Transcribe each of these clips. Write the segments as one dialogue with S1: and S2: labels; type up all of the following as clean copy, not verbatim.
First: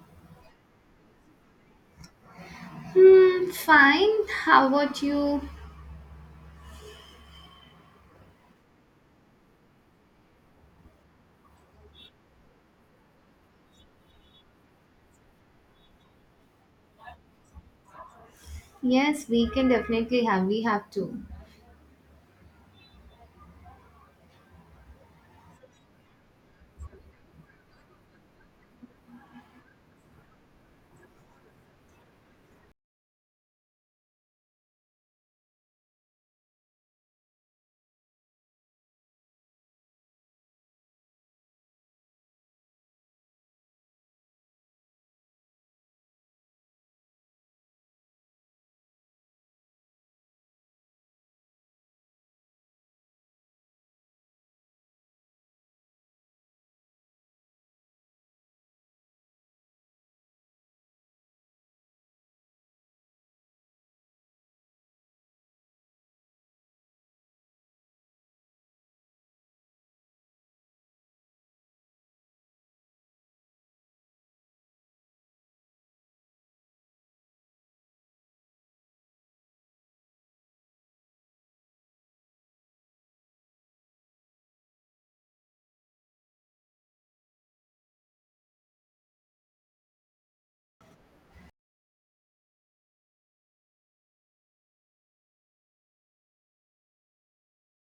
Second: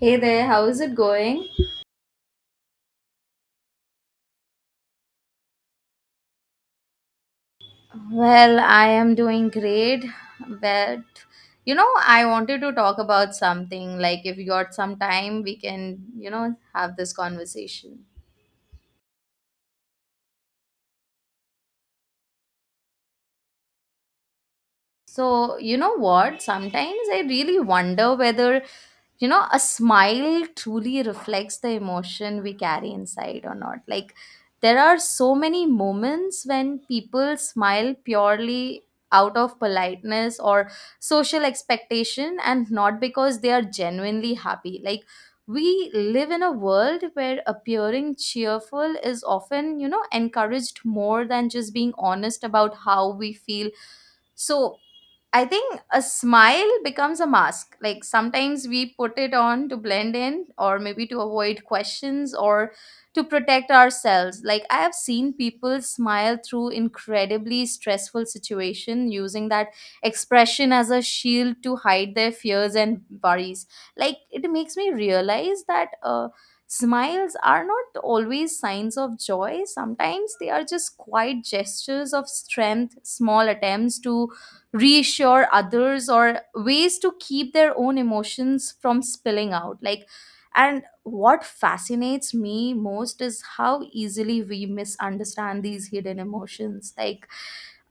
S1: Hey there, how is it going?
S2: Hmm, fine. How about you?
S1: Well, I am doing great, but I wanted to talk about something. Like, if you got some time, we can, have this conversation.
S2: Yes, we can definitely have. We have to.
S1: So, you know what? Sometimes I really wonder whether a smile truly reflects the emotion we carry inside or not. Like, there are so many moments when people smile purely out of politeness or social expectation, and not because they are genuinely happy. Like, we live in a world where appearing cheerful is often, encouraged more than just being honest about how we feel. So I think a smile becomes a mask. Like sometimes we put it on to blend in, or maybe to avoid questions, or to protect ourselves. Like I have seen people smile through incredibly stressful situation using that expression as a shield to hide their fears and worries. Like it makes me realize that smiles are not always signs of joy. Sometimes they are just quiet gestures of strength, small attempts to reassure others, or ways to keep their own emotions from spilling out. Like, and what fascinates me most is how easily we misunderstand these hidden emotions. Like,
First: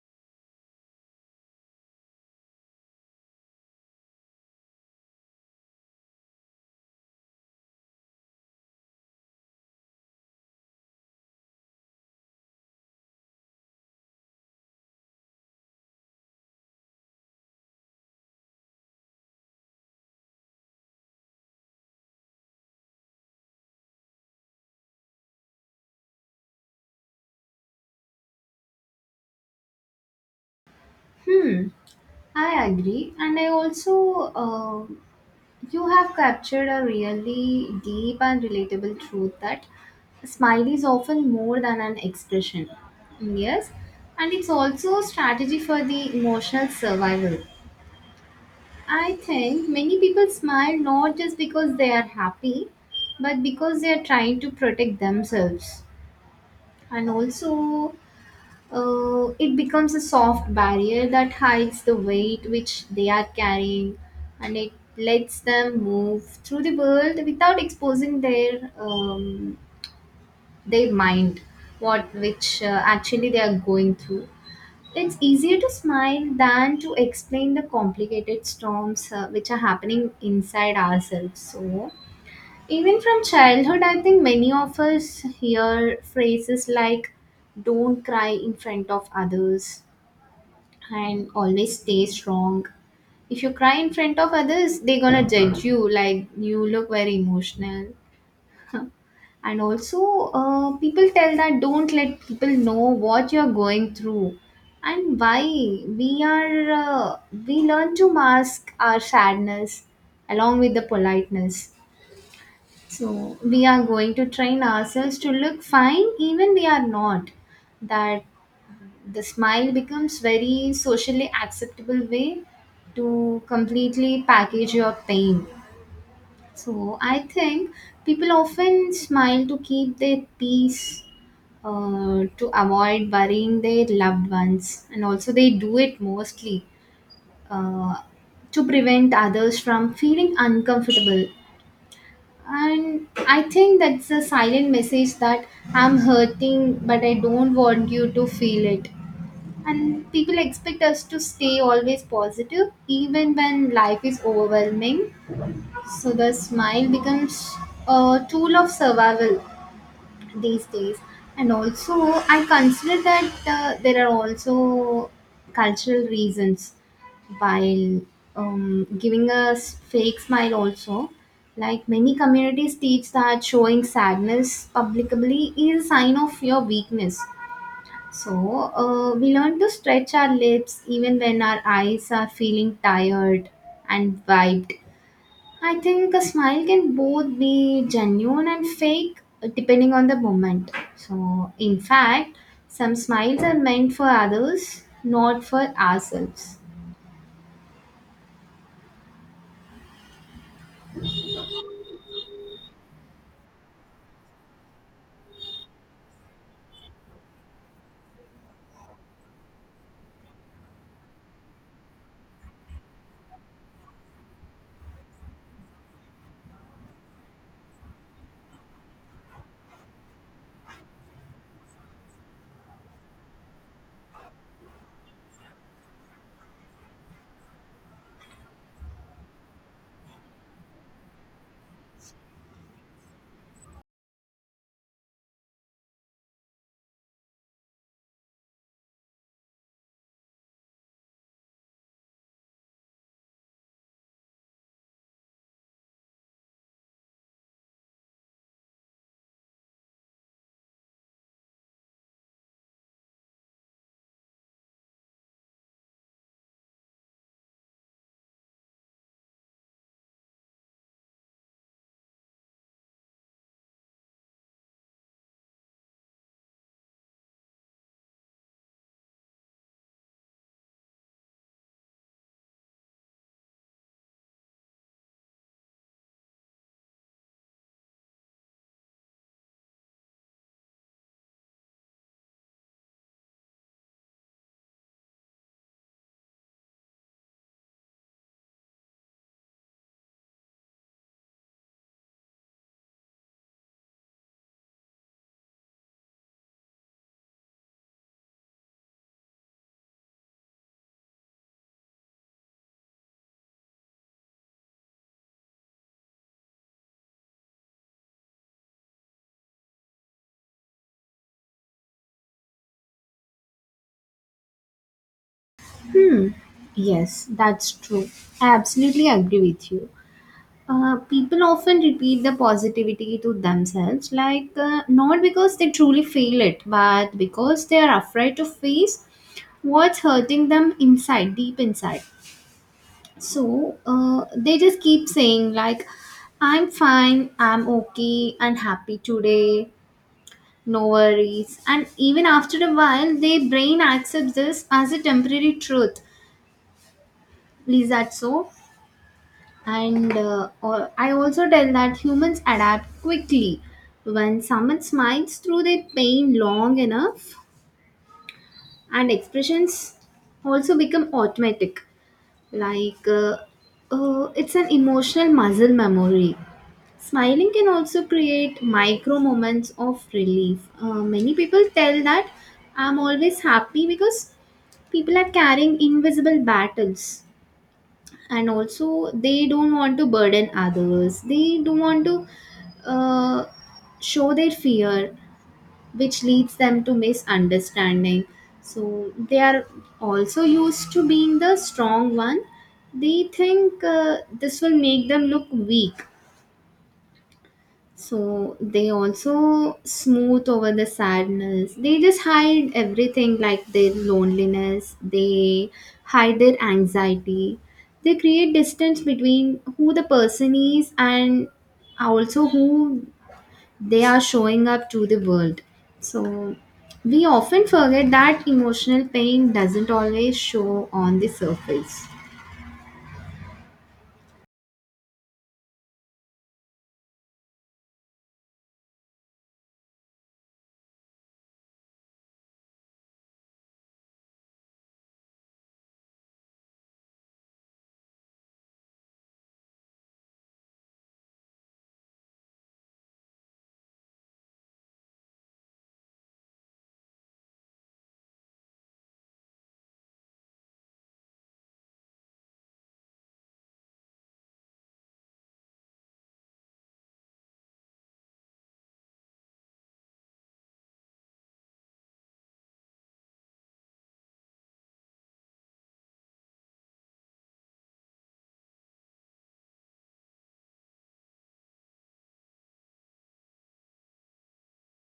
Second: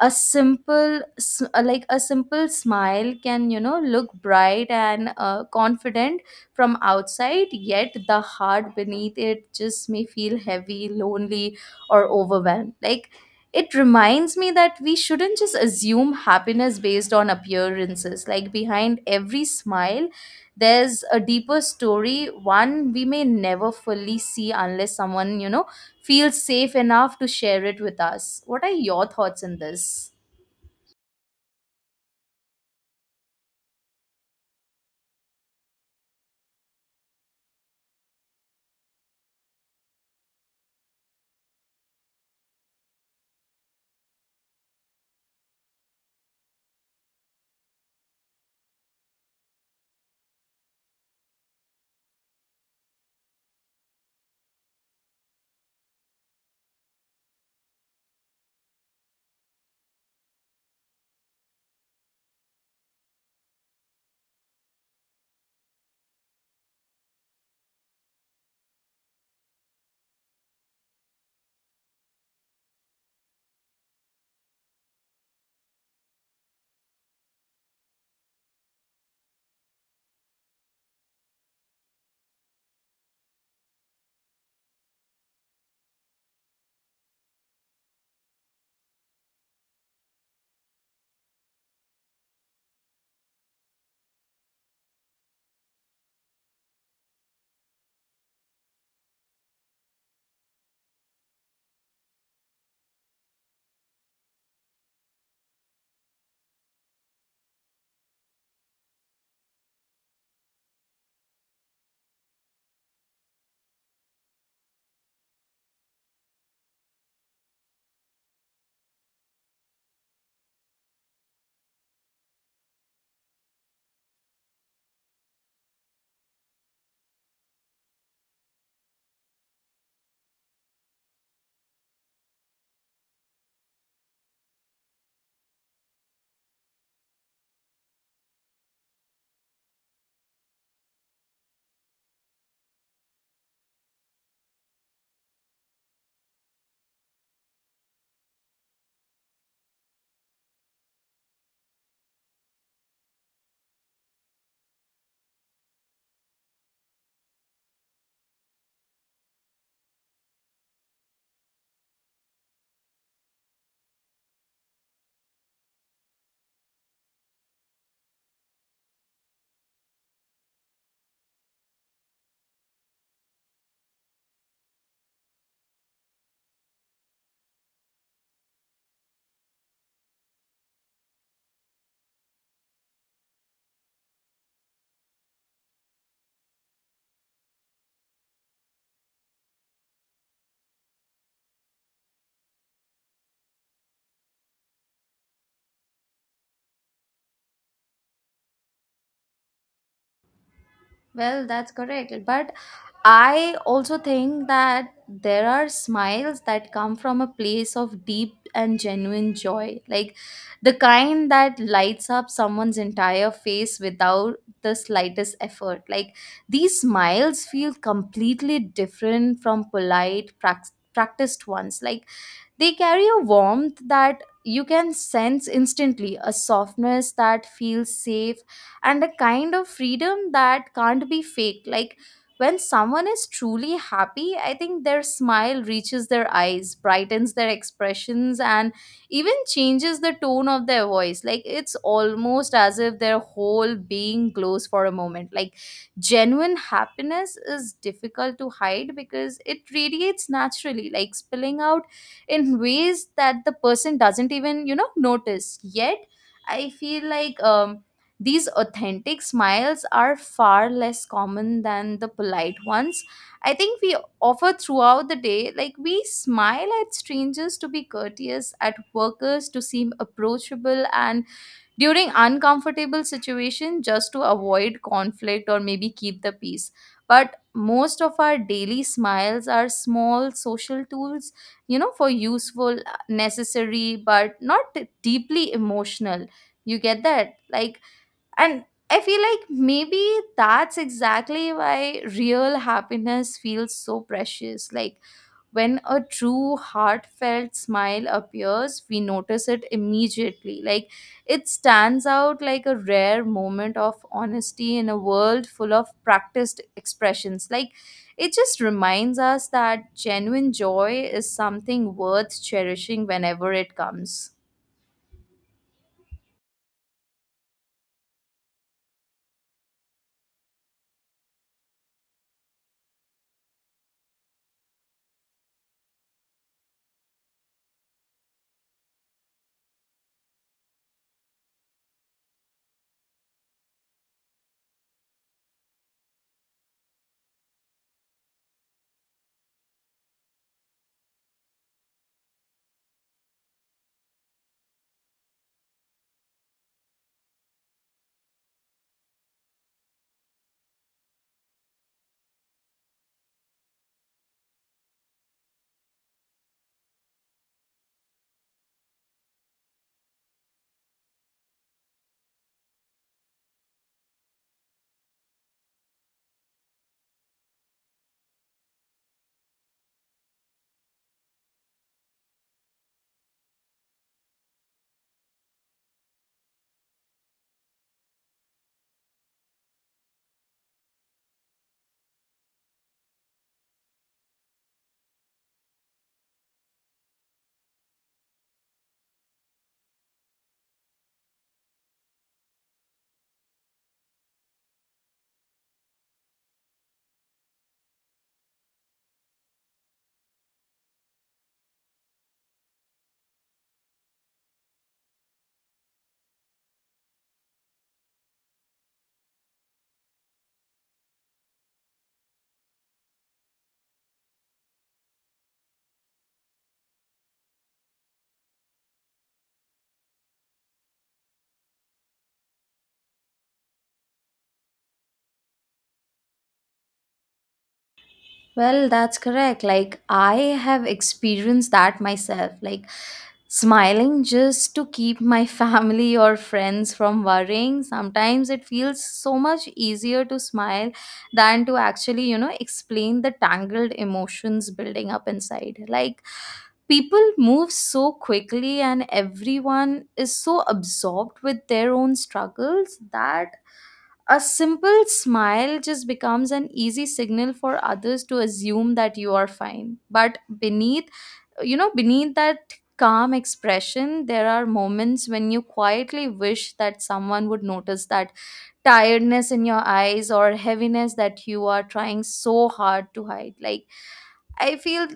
S1: like a simple smile can, look bright and confident from outside, yet the heart beneath it just may feel heavy, lonely, or overwhelmed. Like, it reminds me that we shouldn't just assume happiness based on appearances. Like, behind every smile there's a deeper story, one we may never fully see unless someone, feel safe enough to share it with us. What are your thoughts on this?
S2: Hmm, I agree. And I also, you have captured a really deep and relatable truth that a smile is often more than an expression. Mm, yes, and it's also a strategy for the emotional survival. I think many people smile not just because they are happy, but because they are trying to protect themselves. And also, it becomes a soft barrier that hides the weight which they are carrying, and it lets them move through the world without exposing their mind, what which actually they are going through. It's easier to smile than to explain the complicated storms which are happening inside ourselves. So even from childhood, I think many of us hear phrases like, don't cry in front of others, and always stay strong. If you cry in front of others, they're gonna judge you, like you look very emotional. And also, people tell that, don't let people know what you're going through, and why we are we learn to mask our sadness along with the politeness. So we are going to train ourselves to look fine even we are not. That the smile becomes very socially acceptable way to completely package your pain. So I think people often smile to keep their peace, to avoid worrying their loved ones, and also they do it mostly uh, to prevent others from feeling uncomfortable. And I think that's a silent message that, I'm hurting, but I don't want you to feel it. And people expect us to stay always positive, even when life is overwhelming. So the smile becomes a tool of survival these days. And also, I consider that there are also cultural reasons while giving a fake smile also. Like many communities teach that showing sadness publicly is a sign of your weakness. So we learn to stretch our lips even when our eyes are feeling tired and wiped. I think a smile can both be genuine and fake, depending on the moment. So, in fact, some smiles are meant for others, not for ourselves.
S1: Well, that's correct. But I also think that there are smiles that come from a place of deep and genuine joy, like the kind that lights up someone's entire face without the slightest effort. Like these smiles feel completely different from polite, practiced ones. Like they carry a warmth that you can sense instantly, a softness that feels safe, and a kind of freedom that can't be faked. Like when someone is truly happy, I think their smile reaches their eyes, brightens their expressions, and even changes the tone of their voice. Like it's almost as if their whole being glows for a moment. Like genuine happiness is difficult to hide because it radiates naturally, like spilling out in ways that the person doesn't even, notice. Yet I feel like, these authentic smiles are far less common than the polite ones I think we offer throughout the day. Like we smile at strangers to be courteous, at workers to seem approachable, and during uncomfortable situation just to avoid conflict or maybe keep the peace. But most of our daily smiles are small social tools, for useful, necessary, but not deeply emotional. You get that? Like, and I feel like maybe that's exactly why real happiness feels so precious. Like when a true heartfelt smile appears, we notice it immediately. Like it stands out like a rare moment of honesty in a world full of practiced expressions. Like it just reminds us that genuine joy is something worth cherishing whenever it comes.
S2: Hmm, yes, that's true. I absolutely agree with you. People often repeat the positivity to themselves, like, not because they truly feel it, but because they are afraid to face what's hurting them inside, deep inside. So they just keep saying, like, I'm fine, I'm okay, and happy today, no worries. And even after a while, their brain accepts this as a temporary truth. Is that so? And I also tell that humans adapt quickly. When someone smiles through their pain long enough, and expressions also become automatic. Like, it's an emotional muscle memory. Smiling can also create micro moments of relief. Many people tell that, I'm always happy, because people are carrying invisible battles, and also they don't want to burden others. They don't want to, uh, show their fear, which leads them to misunderstanding. So they are also used to being the strong one. They think this will make them look weak. So they also smooth over the sadness. They just hide everything, like their loneliness, they hide their anxiety. They create distance between who the person is and also who they are showing up to the world. So we often forget that emotional pain doesn't always show on the surface.
S1: Well, that's correct. Like, I have experienced that myself. Like, smiling just to keep my family or friends from worrying. Sometimes it feels so much easier to smile than to actually, you know, explain the tangled emotions building up inside. Like, people move so quickly, and everyone is so absorbed with their own struggles that a simple smile just becomes an easy signal for others to assume that you are fine. But beneath, you know, beneath that calm expression, there are moments when you quietly wish that someone would notice that tiredness in your eyes or heaviness that you are trying so hard to hide. Like, I feel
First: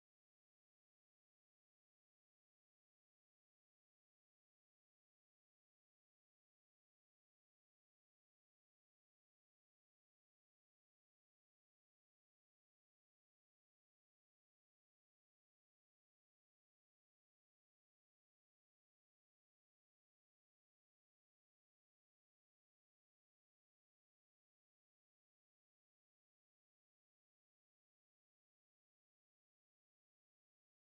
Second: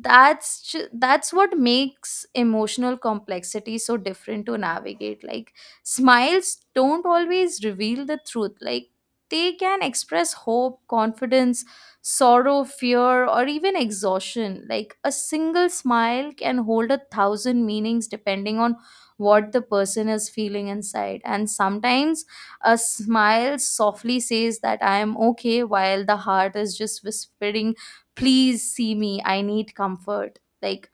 S1: that's what makes emotional complexity so different to navigate. Like smiles don't always reveal the truth. Like they can express hope, confidence, sorrow, fear, or even exhaustion. Like a single smile can hold a thousand meanings depending on what the person is feeling inside. And sometimes a smile softly says that I am okay, while the heart is just whispering, please see me, I need comfort. Like,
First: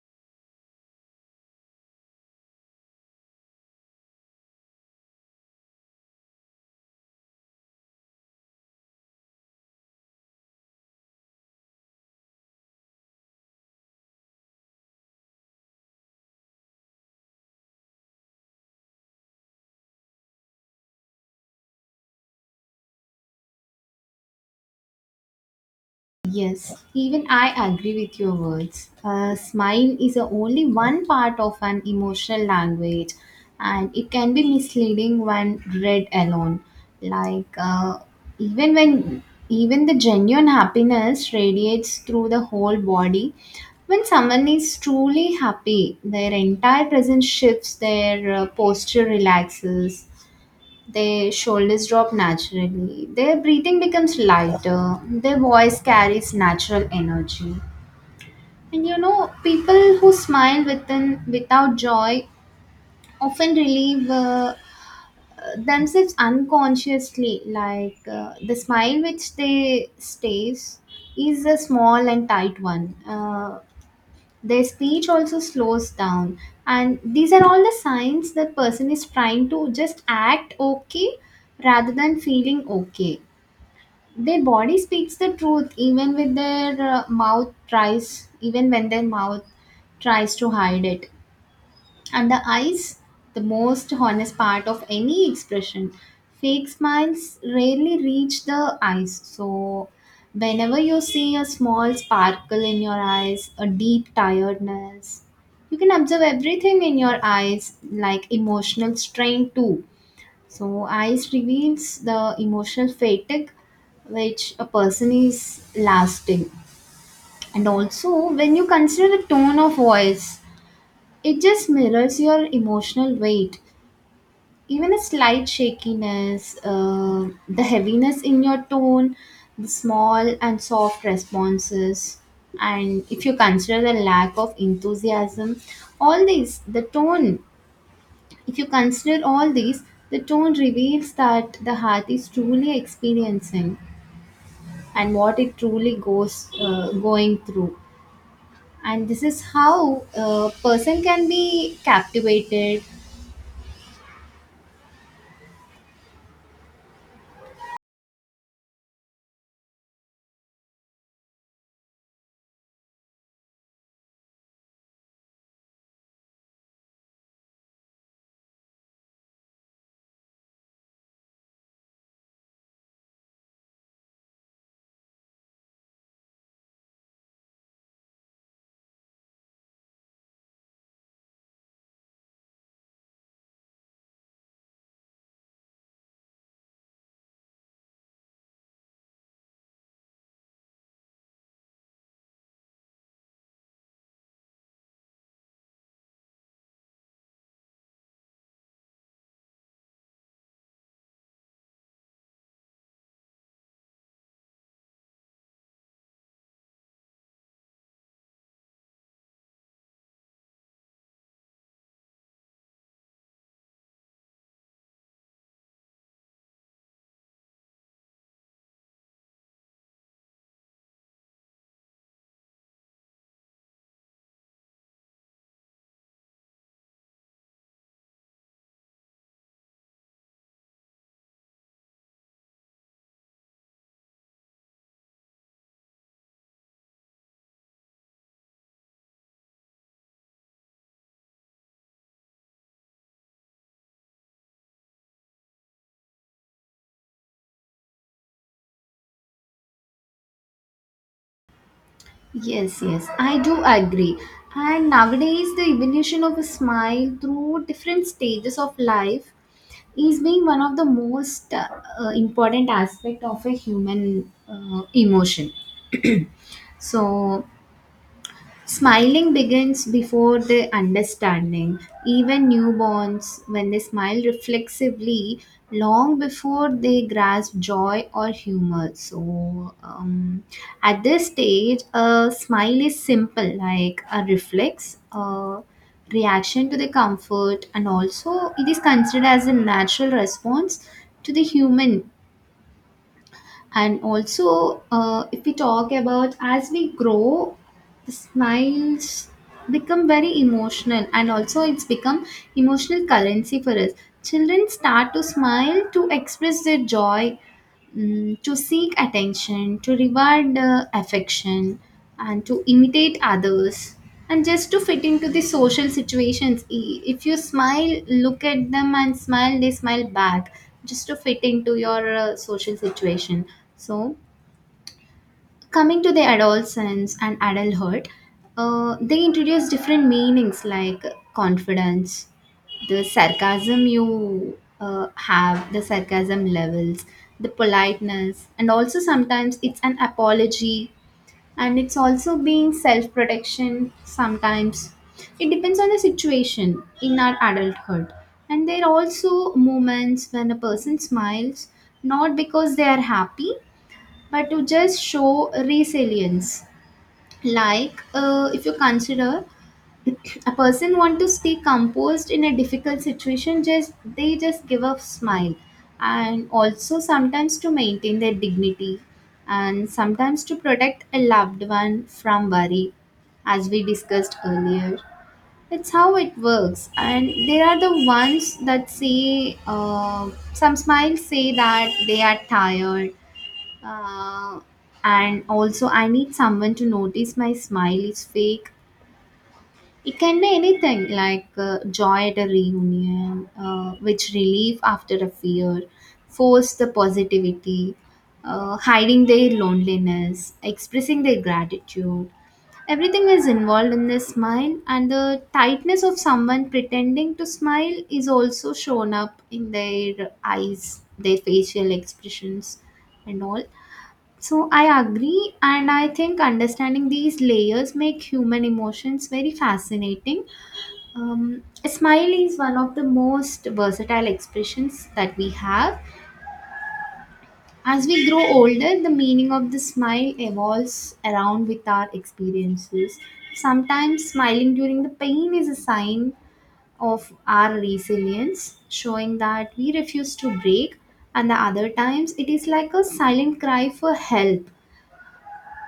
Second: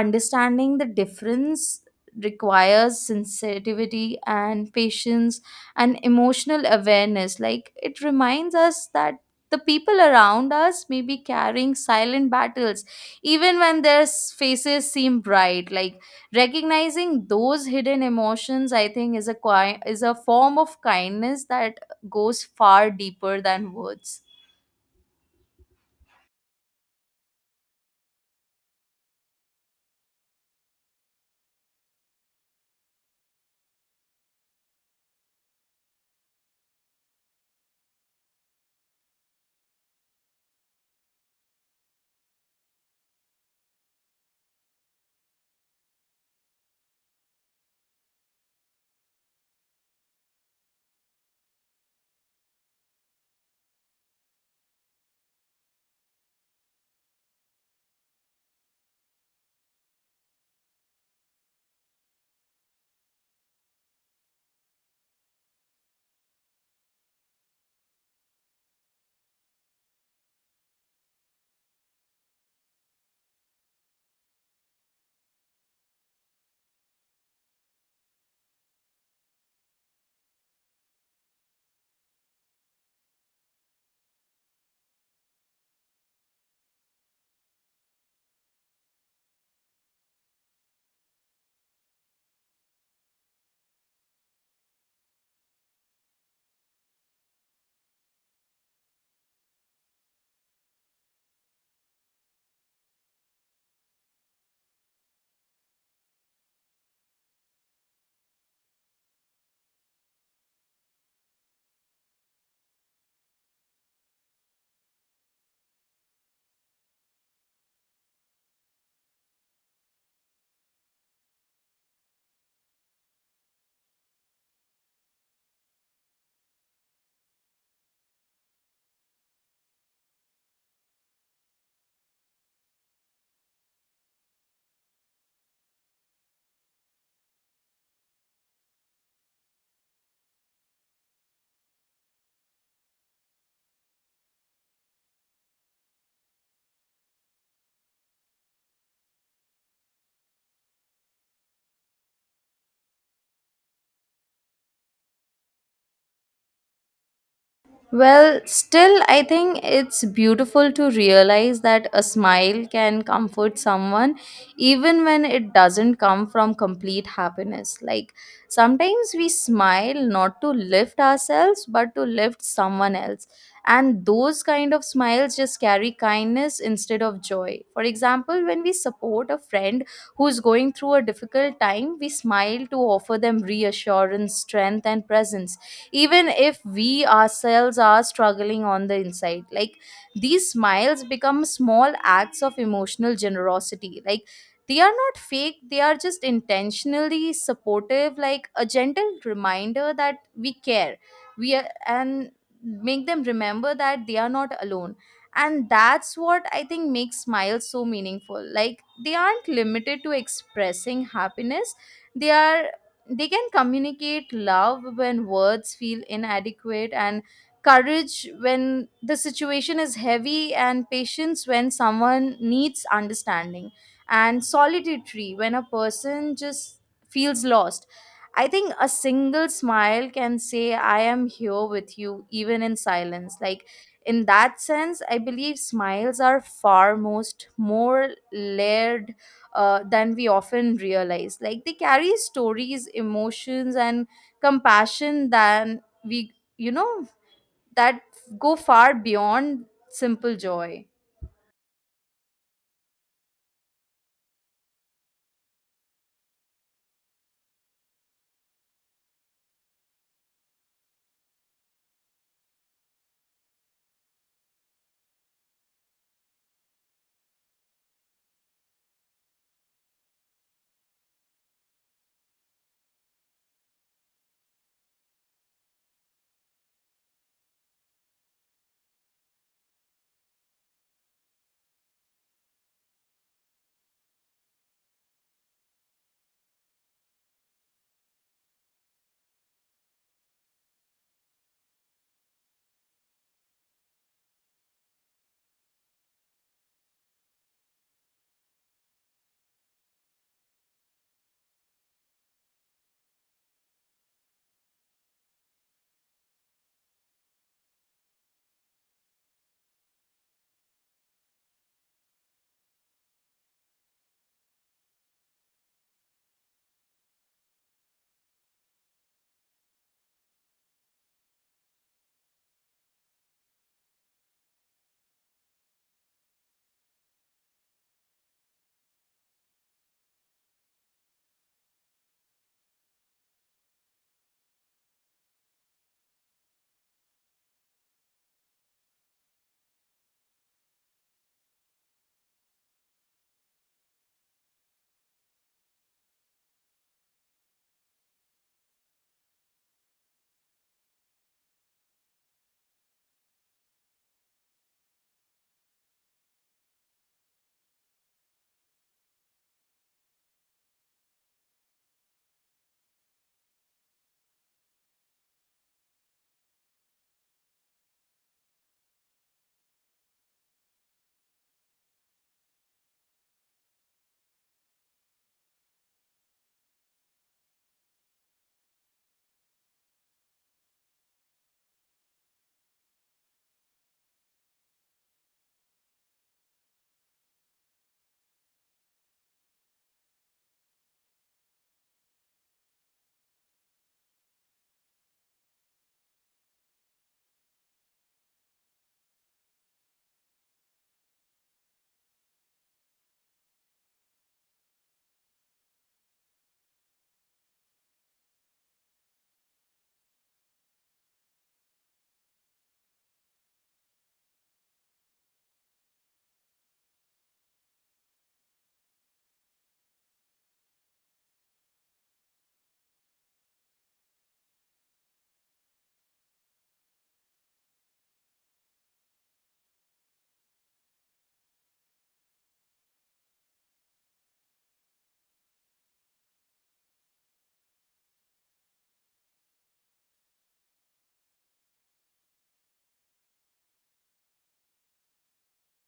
S1: understanding the difference requires sensitivity and patience and emotional awareness. Like it reminds us that the people around us may be carrying silent battles even when their faces seem bright. Like recognizing those hidden emotions, I think, is is a form of kindness that goes far deeper than words.
S2: Yes, even I agree with your words. A smile is a only one part of an emotional language, and it can be misleading when read alone. Like, even when even the genuine happiness radiates through the whole body. When someone is truly happy, their entire presence shifts, their posture relaxes, their shoulders drop naturally. Their breathing becomes lighter. Their voice carries natural energy. And you know, people who smile within without joy often relieve themselves unconsciously. Like, the smile which they stays is a small and tight one. Their speech also slows down, and these are all the signs that person is trying to just act okay rather than feeling okay. Their body speaks the truth, even when their mouth tries to hide it. And the eyes, the most honest part of any expression. Fake smiles rarely reach the eyes. So whenever you see a small sparkle in your eyes, a deep tiredness, you can observe everything in your eyes, like emotional strain too. So, ice reveals the emotional fatigue which a person is lasting. And also, when you consider the tone of voice, it just mirrors your emotional weight. Even a slight shakiness, the heaviness in your tone, the small and soft responses, and if you consider the lack of enthusiasm, all these, the tone if you consider all these, the tone reveals that the heart is truly experiencing and what it truly goes going through. And this is how a person can be captivated.
S1: Well, still, I think it's beautiful to realize that a smile can comfort someone even when it doesn't come from complete happiness. Like, sometimes we smile not to lift ourselves but to lift someone else. And those kind of smiles just carry kindness instead of joy. For example, when we support a friend who's going through a difficult time, we smile to offer them reassurance, strength, and presence even if we ourselves are struggling on the inside. Like these smiles become small acts of emotional generosity. Like they are not fake, they are just intentionally supportive, like a gentle reminder that we care, we are, and make them remember that they are not alone. And that's what I think makes smiles so meaningful. Like they aren't limited to expressing happiness. They are, they can communicate love when words feel inadequate, and courage when the situation is heavy, and patience when someone needs understanding, and solitary when a person just feels lost. I think a single smile can say I am here with you even in silence. Like in that sense, I believe smiles are far most more layered than we often realize. Like they carry stories, emotions, and compassion than we, you know, that go far beyond simple joy.
S2: Yes, yes, I do agree. And nowadays, the evolution of a smile through different stages of life is being one of the most important aspect of a human emotion. So smiling begins before the understanding. Even newborns, when they smile reflexively, long before they grasp joy or humor. So, at this stage, a smile is simple, like a reflex, a reaction to the comfort, and also it is considered as a natural response to the human. And also, if we talk about as we grow, the smiles become very emotional, and also it's become emotional currency for us. Children start to smile to express their joy, to seek attention, to reward affection, and to imitate others, and just to fit into the social situations. If you smile, look at them and smile, they smile back, just to fit into your social situation. So, coming to the adolescence and adulthood, they introduce different meanings like confidence, the sarcasm levels, the politeness, and also sometimes it's an apology, and it's also being self protection sometimes. It depends on the situation in our adulthood. And there are also moments when a person smiles not because they are happy but to just show resilience. Like, if you consider, a person want to stay composed in a difficult situation, just they just give a smile, and also sometimes to maintain their dignity, and sometimes to protect a loved one from worry, as we discussed earlier. It's how it works. And there are the ones that say, some smiles say that they are tired, uh, and also, I need someone to notice my smile is fake. It can be anything like, joy at a reunion, which relief after a fear, force the positivity, hiding their loneliness, expressing their gratitude. Everything is involved in the smile, and the tightness of someone pretending to smile is also shown up in their eyes, their facial expressions, and all. So I agree, and I think understanding these layers make human emotions very fascinating. A smile is one of the most versatile expressions that we have. As we grow older, the meaning of the smile evolves around with our experiences. Sometimes smiling during the pain is a sign of our resilience, showing that we refuse to break, and the other times it is like a silent cry for help.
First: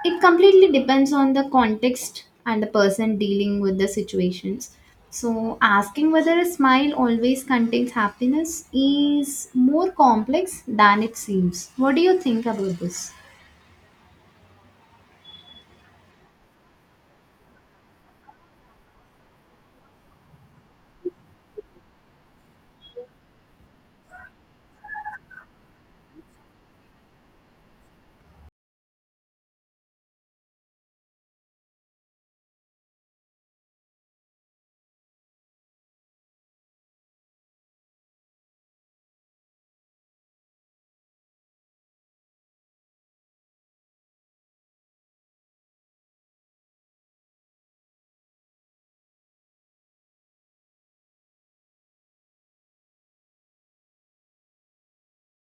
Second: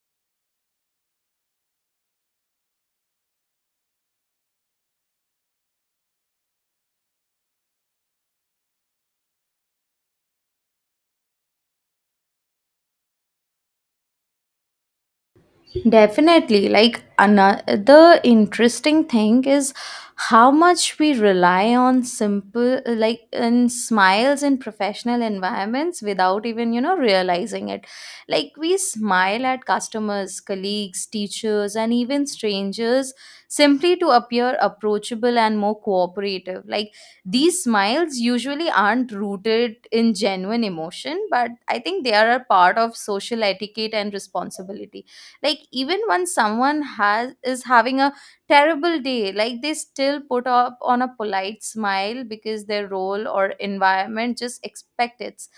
S2: It completely depends on the context and the person dealing with the situations. So asking whether a smile always contains happiness is more complex than it seems. What do you think about this?
S1: Definitely. Like another interesting thing is how much we rely on simple like and smiles in professional environments without even, realizing it. Like we smile at customers, colleagues, teachers, and even strangers simply to appear approachable and more cooperative. Like these smiles usually aren't rooted in genuine emotion, but I think they are a part of social etiquette and responsibility. Like even when someone has is having a terrible day, like they still put up on a polite smile because their role or environment just expect it.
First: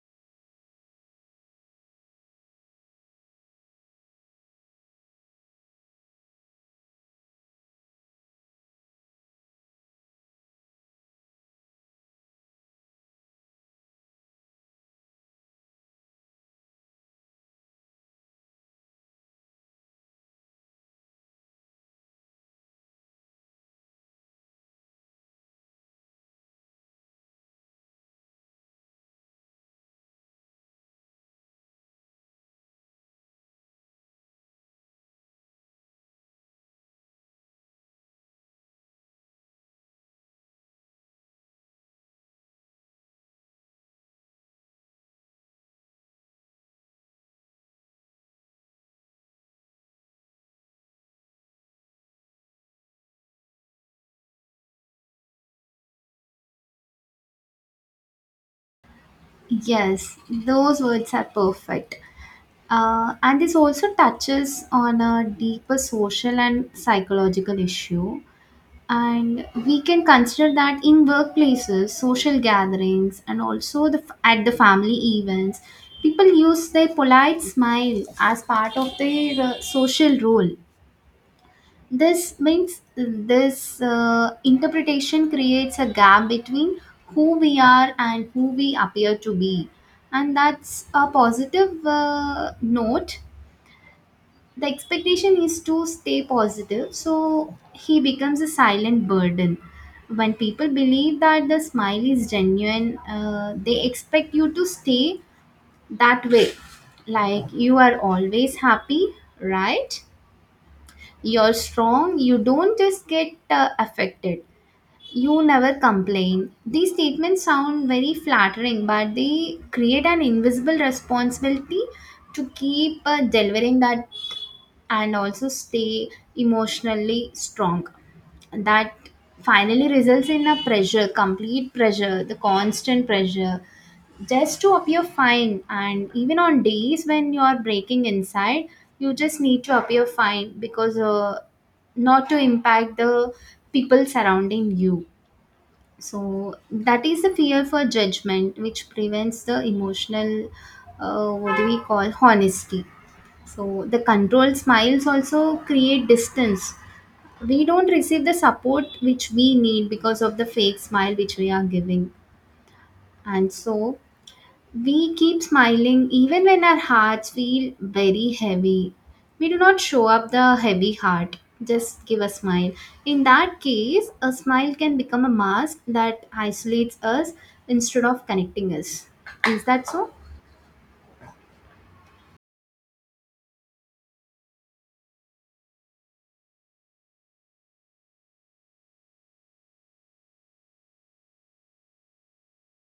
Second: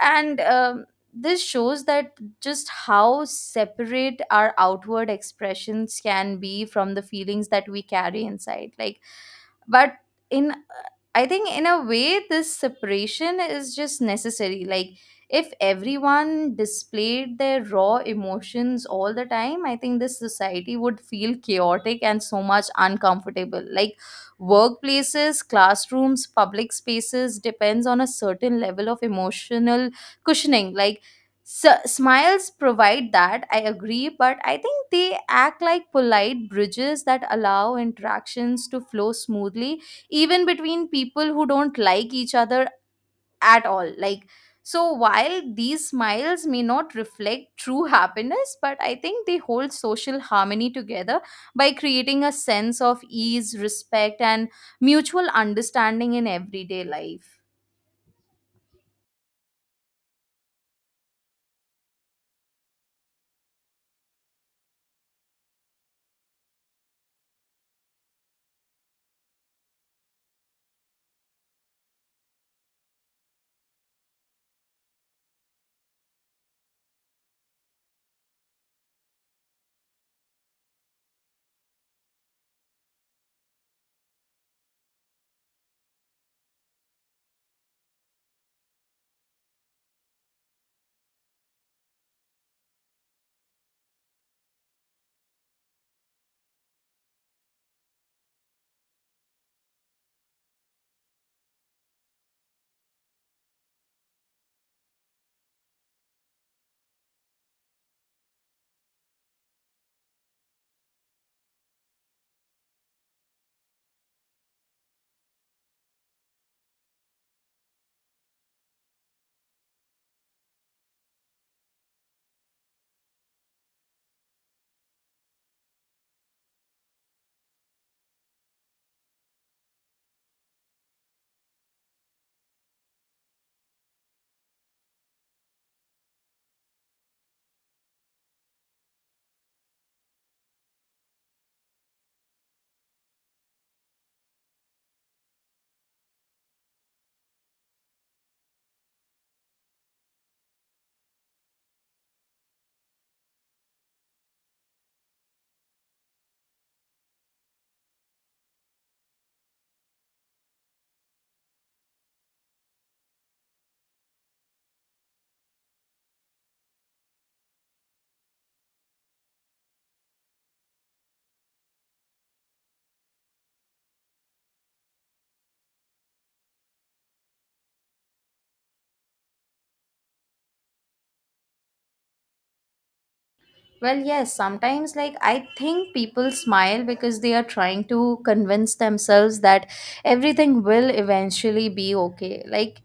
S1: And this shows that just how separate our outward expressions can be from the feelings that we carry inside. Like, but in I think in a way this separation is just necessary. Like if everyone displayed their raw emotions all the time, I think this society would feel chaotic and so much uncomfortable. Like workplaces, classrooms, public spaces depends on a certain level of emotional cushioning. Like smiles provide that, I agree, but I think they act like polite bridges that allow interactions to flow smoothly even between people who don't like each other at all. Like, so while these smiles may not reflect true happiness, but I think they hold social harmony together by creating a sense of ease, respect, and mutual understanding in everyday life.
S2: Yes, those words are perfect. And this also touches on a deeper social and psychological issue. And we can consider that in workplaces, social gatherings, and also the at the family events, people use their polite smile as part of their social role. This means this interpretation creates a gap between who we are and who we appear to be. And that's a positive note. The expectation is to stay positive, so he becomes a silent burden. When people believe that the smile is genuine, they expect you to stay that way, like, you are always happy, right, you're strong, you don't just get affected, you never complain. These statements sound very flattering, but they create an invisible responsibility to keep delivering that, and also stay emotionally strong. That finally results in a pressure, complete pressure, the constant pressure, just to appear fine. And even on days when you are breaking inside, you just need to appear fine because, not to impact the people surrounding you. So that is the fear for judgment, which prevents the emotional, what do we call, honesty. So the controlled smiles also create distance. We don't receive the support which we need because of the fake smile which we are giving. And so we keep smiling even when our hearts feel very heavy. We do not show up the heavy heart. Just give a smile. In that case, a smile can become a mask that isolates us instead of connecting us. Is that so?
S1: Well, yes, sometimes like I think people smile because they are trying to convince themselves that everything will eventually be okay. Like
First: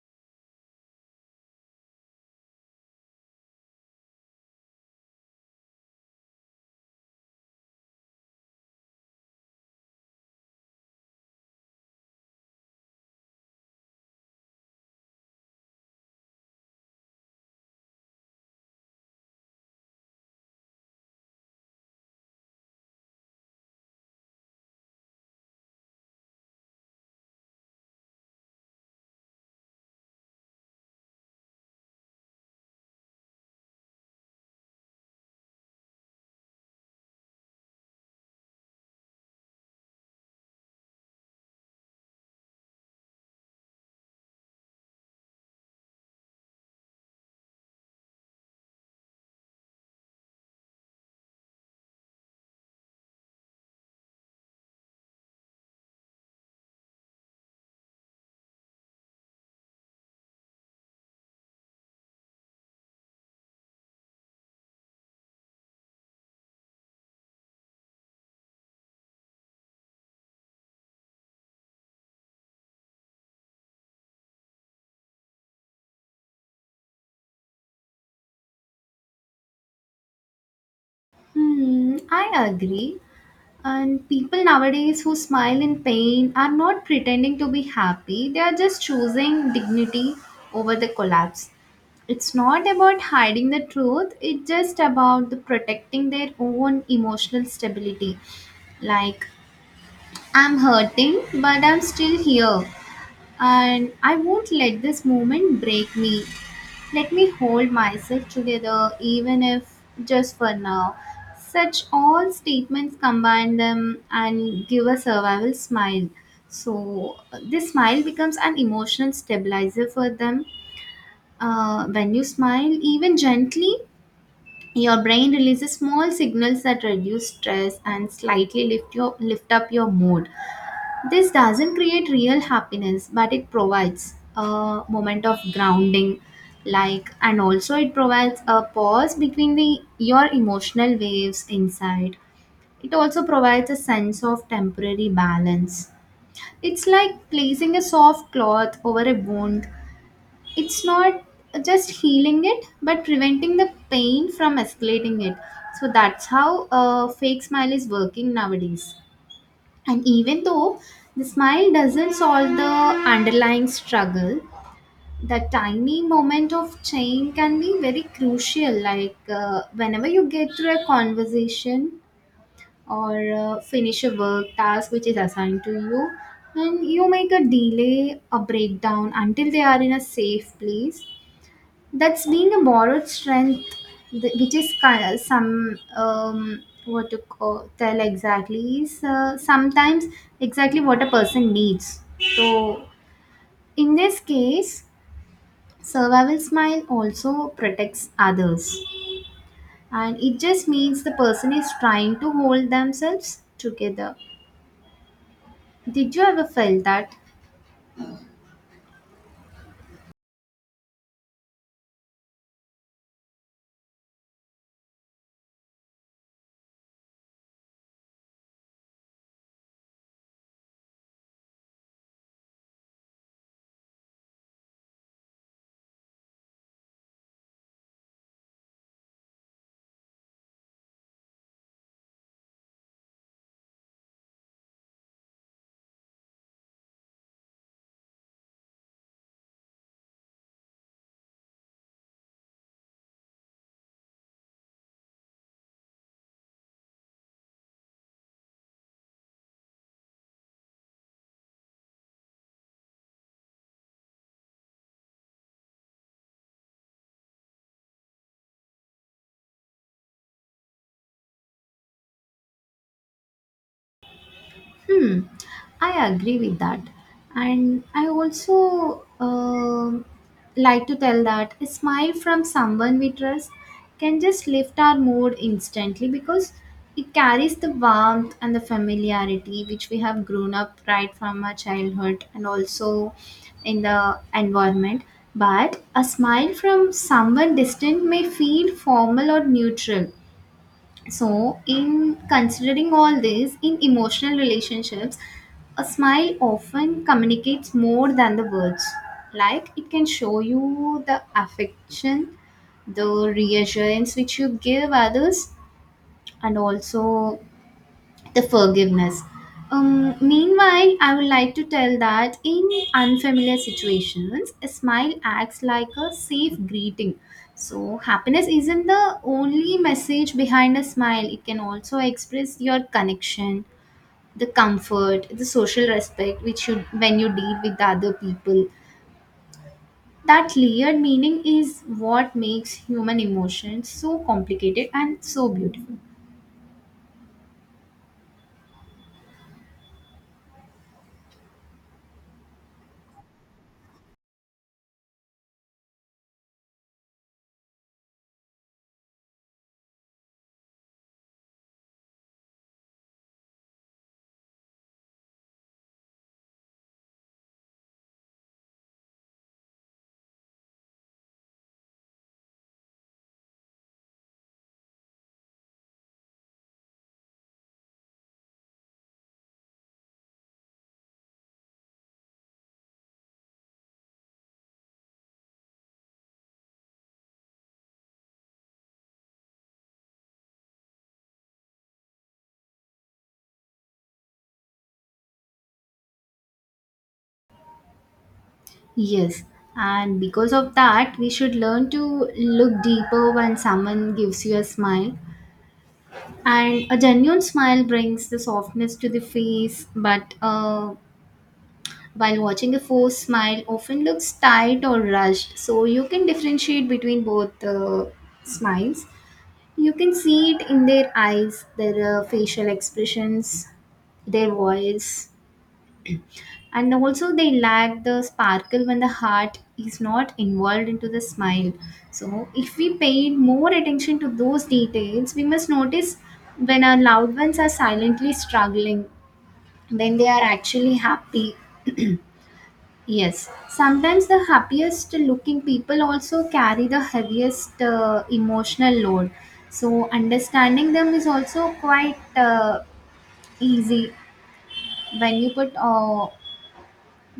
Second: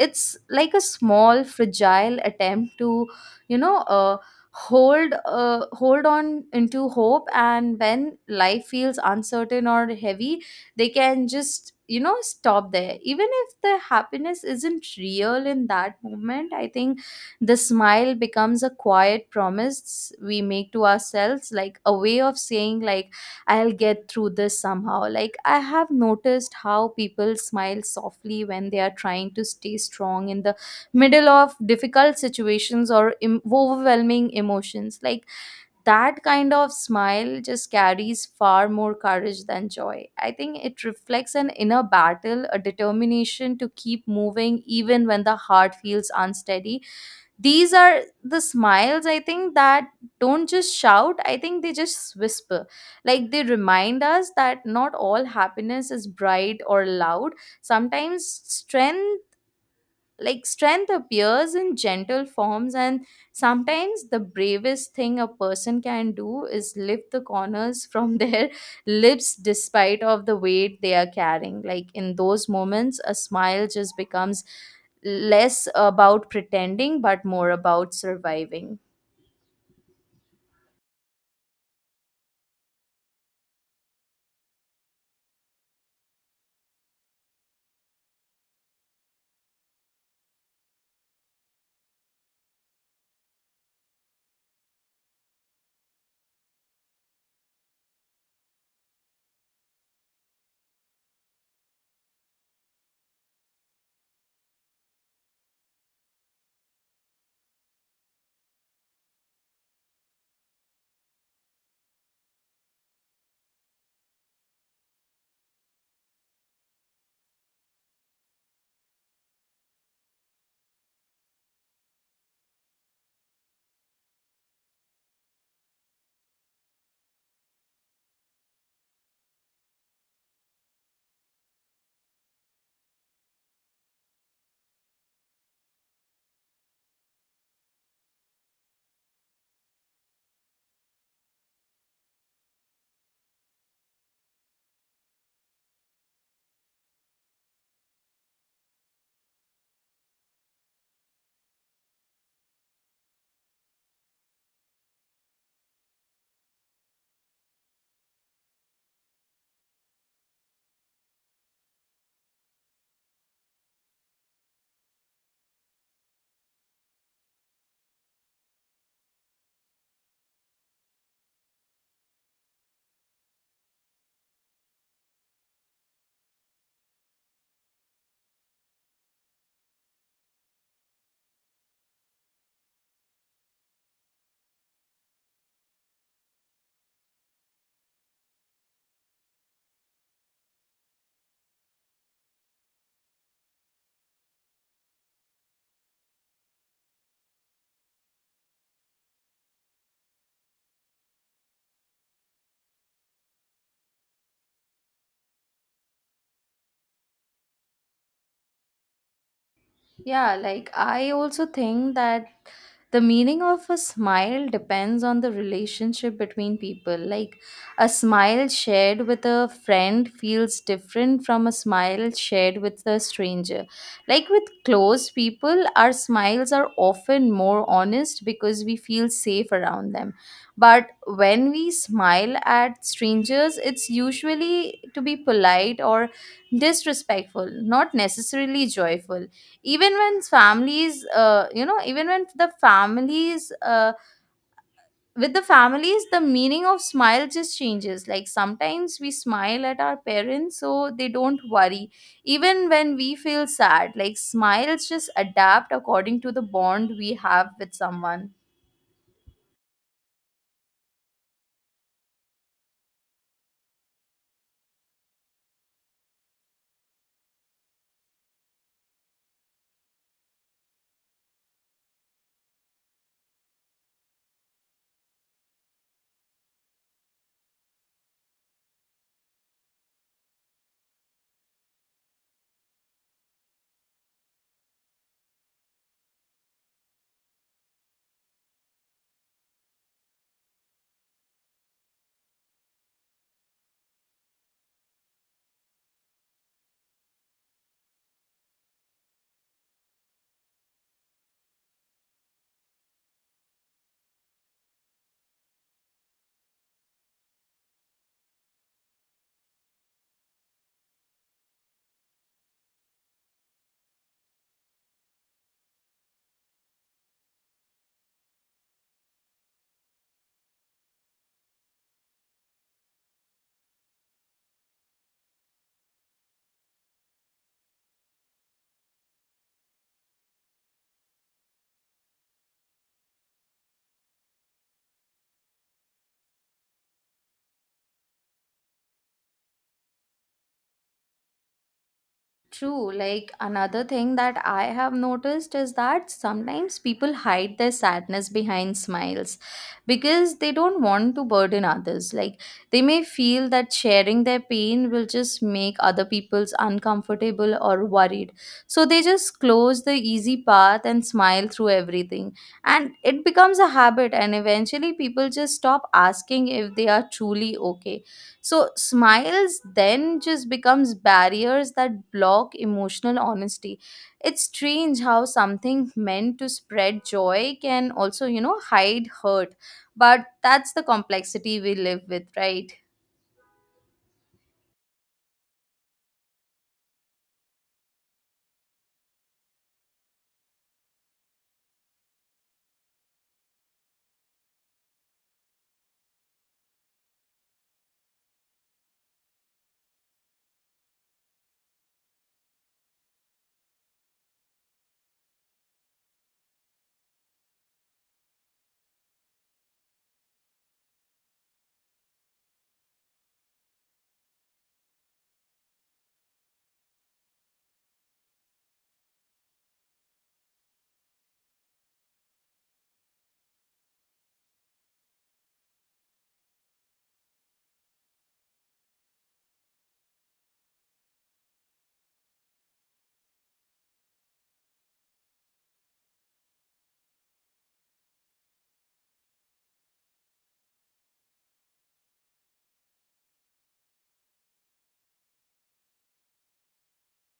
S1: it's like a small fragile attempt to, you know, hold on into hope. And when life feels uncertain or heavy, they can just, stop there even if the happiness isn't real in that moment. I think the smile becomes a quiet promise we make to ourselves, like a way of saying, like, I'll get through this somehow. Like, I have noticed how people smile softly when they are trying to stay strong in the middle of difficult situations or overwhelming emotions. Like, that kind of smile just carries far more courage than joy. I think it reflects an inner battle, a determination to keep moving even when the heart feels unsteady. These are the smiles I think that don't just shout, I think they just whisper. Like they remind us that not all happiness is bright or loud. Sometimes strength appears in gentle forms, and sometimes the bravest thing a person can do is lift the corners from their lips despite of the weight they are carrying. Like in those moments, a smile just becomes less about pretending but more about surviving.
S2: Hmm, I agree. And people nowadays who smile in pain are not pretending to be happy, they are just choosing dignity over the collapse. It's not about hiding the truth, it's just about the protecting their own emotional stability. Like, I'm hurting, but I'm still here, and I won't let this moment break me. Let me hold myself together, even if just for now. Such all statements combine them and give a survival smile. So, this smile becomes an emotional stabilizer for them. When you smile, even gently, your brain releases small signals that reduce stress and slightly lift, your, lift up your mood. This doesn't create real happiness, but it provides a moment of grounding, like, and also it provides a pause between the your emotional waves inside. It also provides a sense of temporary balance. It's like placing a soft cloth over a wound. It's not just healing it, but preventing the pain from escalating it. So that's how fake smile is working nowadays. And even though the smile doesn't solve the underlying struggle, the tiny moment of change can be very crucial. Like whenever you get through a conversation or finish a work task which is assigned to you, and you make a delay, a breakdown until they are in a safe place, that's being a borrowed strength which is kind of some what to call, tell exactly is sometimes exactly what a person needs, so in this case survival smile also protects others, and it just means the person is trying to hold themselves together. Did you ever felt that?
S1: Yeah, like I also think that the meaning of a smile depends on the relationship between people. Like a smile shared with a friend feels different from a smile shared with a stranger. Like with close people our smiles are often more honest because we feel safe around them. But when we smile at strangers it's usually to be polite or disrespectful, not necessarily joyful. Even when families you know, even when the families with the families the meaning of smile just changes. Like sometimes we smile at our parents so they don't worry even when we feel sad. Like smiles just adapt according to the bond we have with someone.
S2: Hmm, I agree with that. And I also like to tell that a smile from someone we trust can just lift our mood instantly because it carries the warmth and the familiarity which we have grown up right from our childhood, and also in the environment. But a smile from someone distant may feel formal or neutral, so, in considering all this, in emotional relationships, a smile often communicates more than the words. Like it can show you the affection, the reassurance which you give others, and also the forgiveness. Meanwhile, I would like to tell that in unfamiliar situations, a smile acts like a safe greeting. So, happiness isn't the only message behind a smile, it can also express your connection, the comfort, the social respect which you when you deal with the other people. That layered meaning is what makes human emotions so complicated and so beautiful.
S1: True. Like another thing that I have noticed is that sometimes people hide their sadness behind smiles because they don't want to burden others. Like they may feel that sharing their pain will just make other people's uncomfortable or worried. So they just close the easy path and smile through everything. And it becomes a habit and eventually people just stop asking if they are truly okay. So smiles then just becomes barriers that block emotional honesty. It's strange how something meant to spread joy can also, you know, hide hurt. But that's the complexity we live with, right?
S2: Yes, and because of that, we should learn to look deeper when someone gives you a smile. And a genuine smile brings the softness to the face, but while watching a forced smile, often looks tight or rushed. So you can differentiate between both smiles. You can see it in their eyes, their facial expressions, their voice, and also they lack the sparkle when the heart is not involved into the smile. So if we paid more attention to those details, we must notice when our loved ones are silently struggling, when they are actually happy. Yes, sometimes the happiest looking people also carry the heaviest emotional load, so understanding them is also quite easy when you put uh,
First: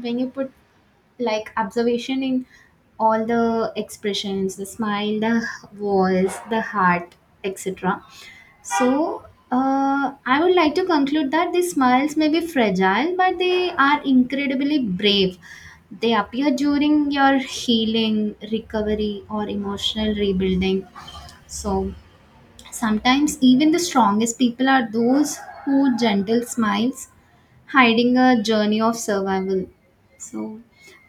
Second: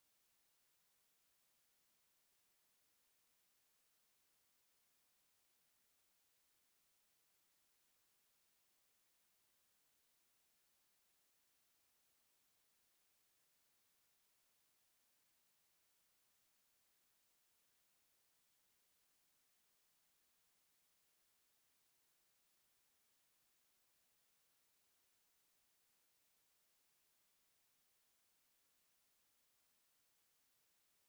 S2: when you put like observation in all the expressions, the smile, the voice, the heart, etc. So I would like to conclude that the smiles may be fragile, but they are incredibly brave. They appear during your healing recovery or emotional rebuilding. So sometimes even the strongest people are those who gentle smiles hiding a journey of survival. So,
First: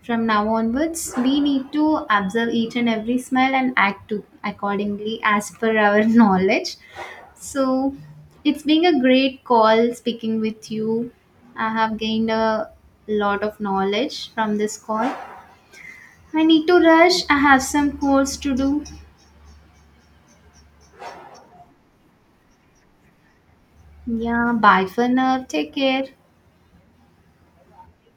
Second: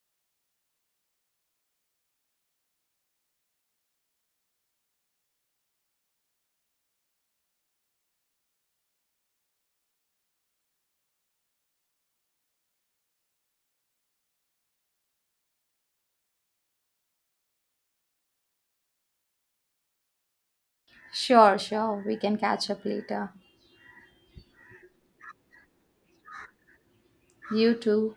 S2: from now onwards, we need to observe each and every smell and act to accordingly as per our knowledge. So, it's been a great call speaking with you. I have gained a lot of knowledge from this call. I need to rush. I have some calls to do.
S1: Sure, sure. We can catch up later.
S2: Yeah, bye for now. Take care.
S1: You too.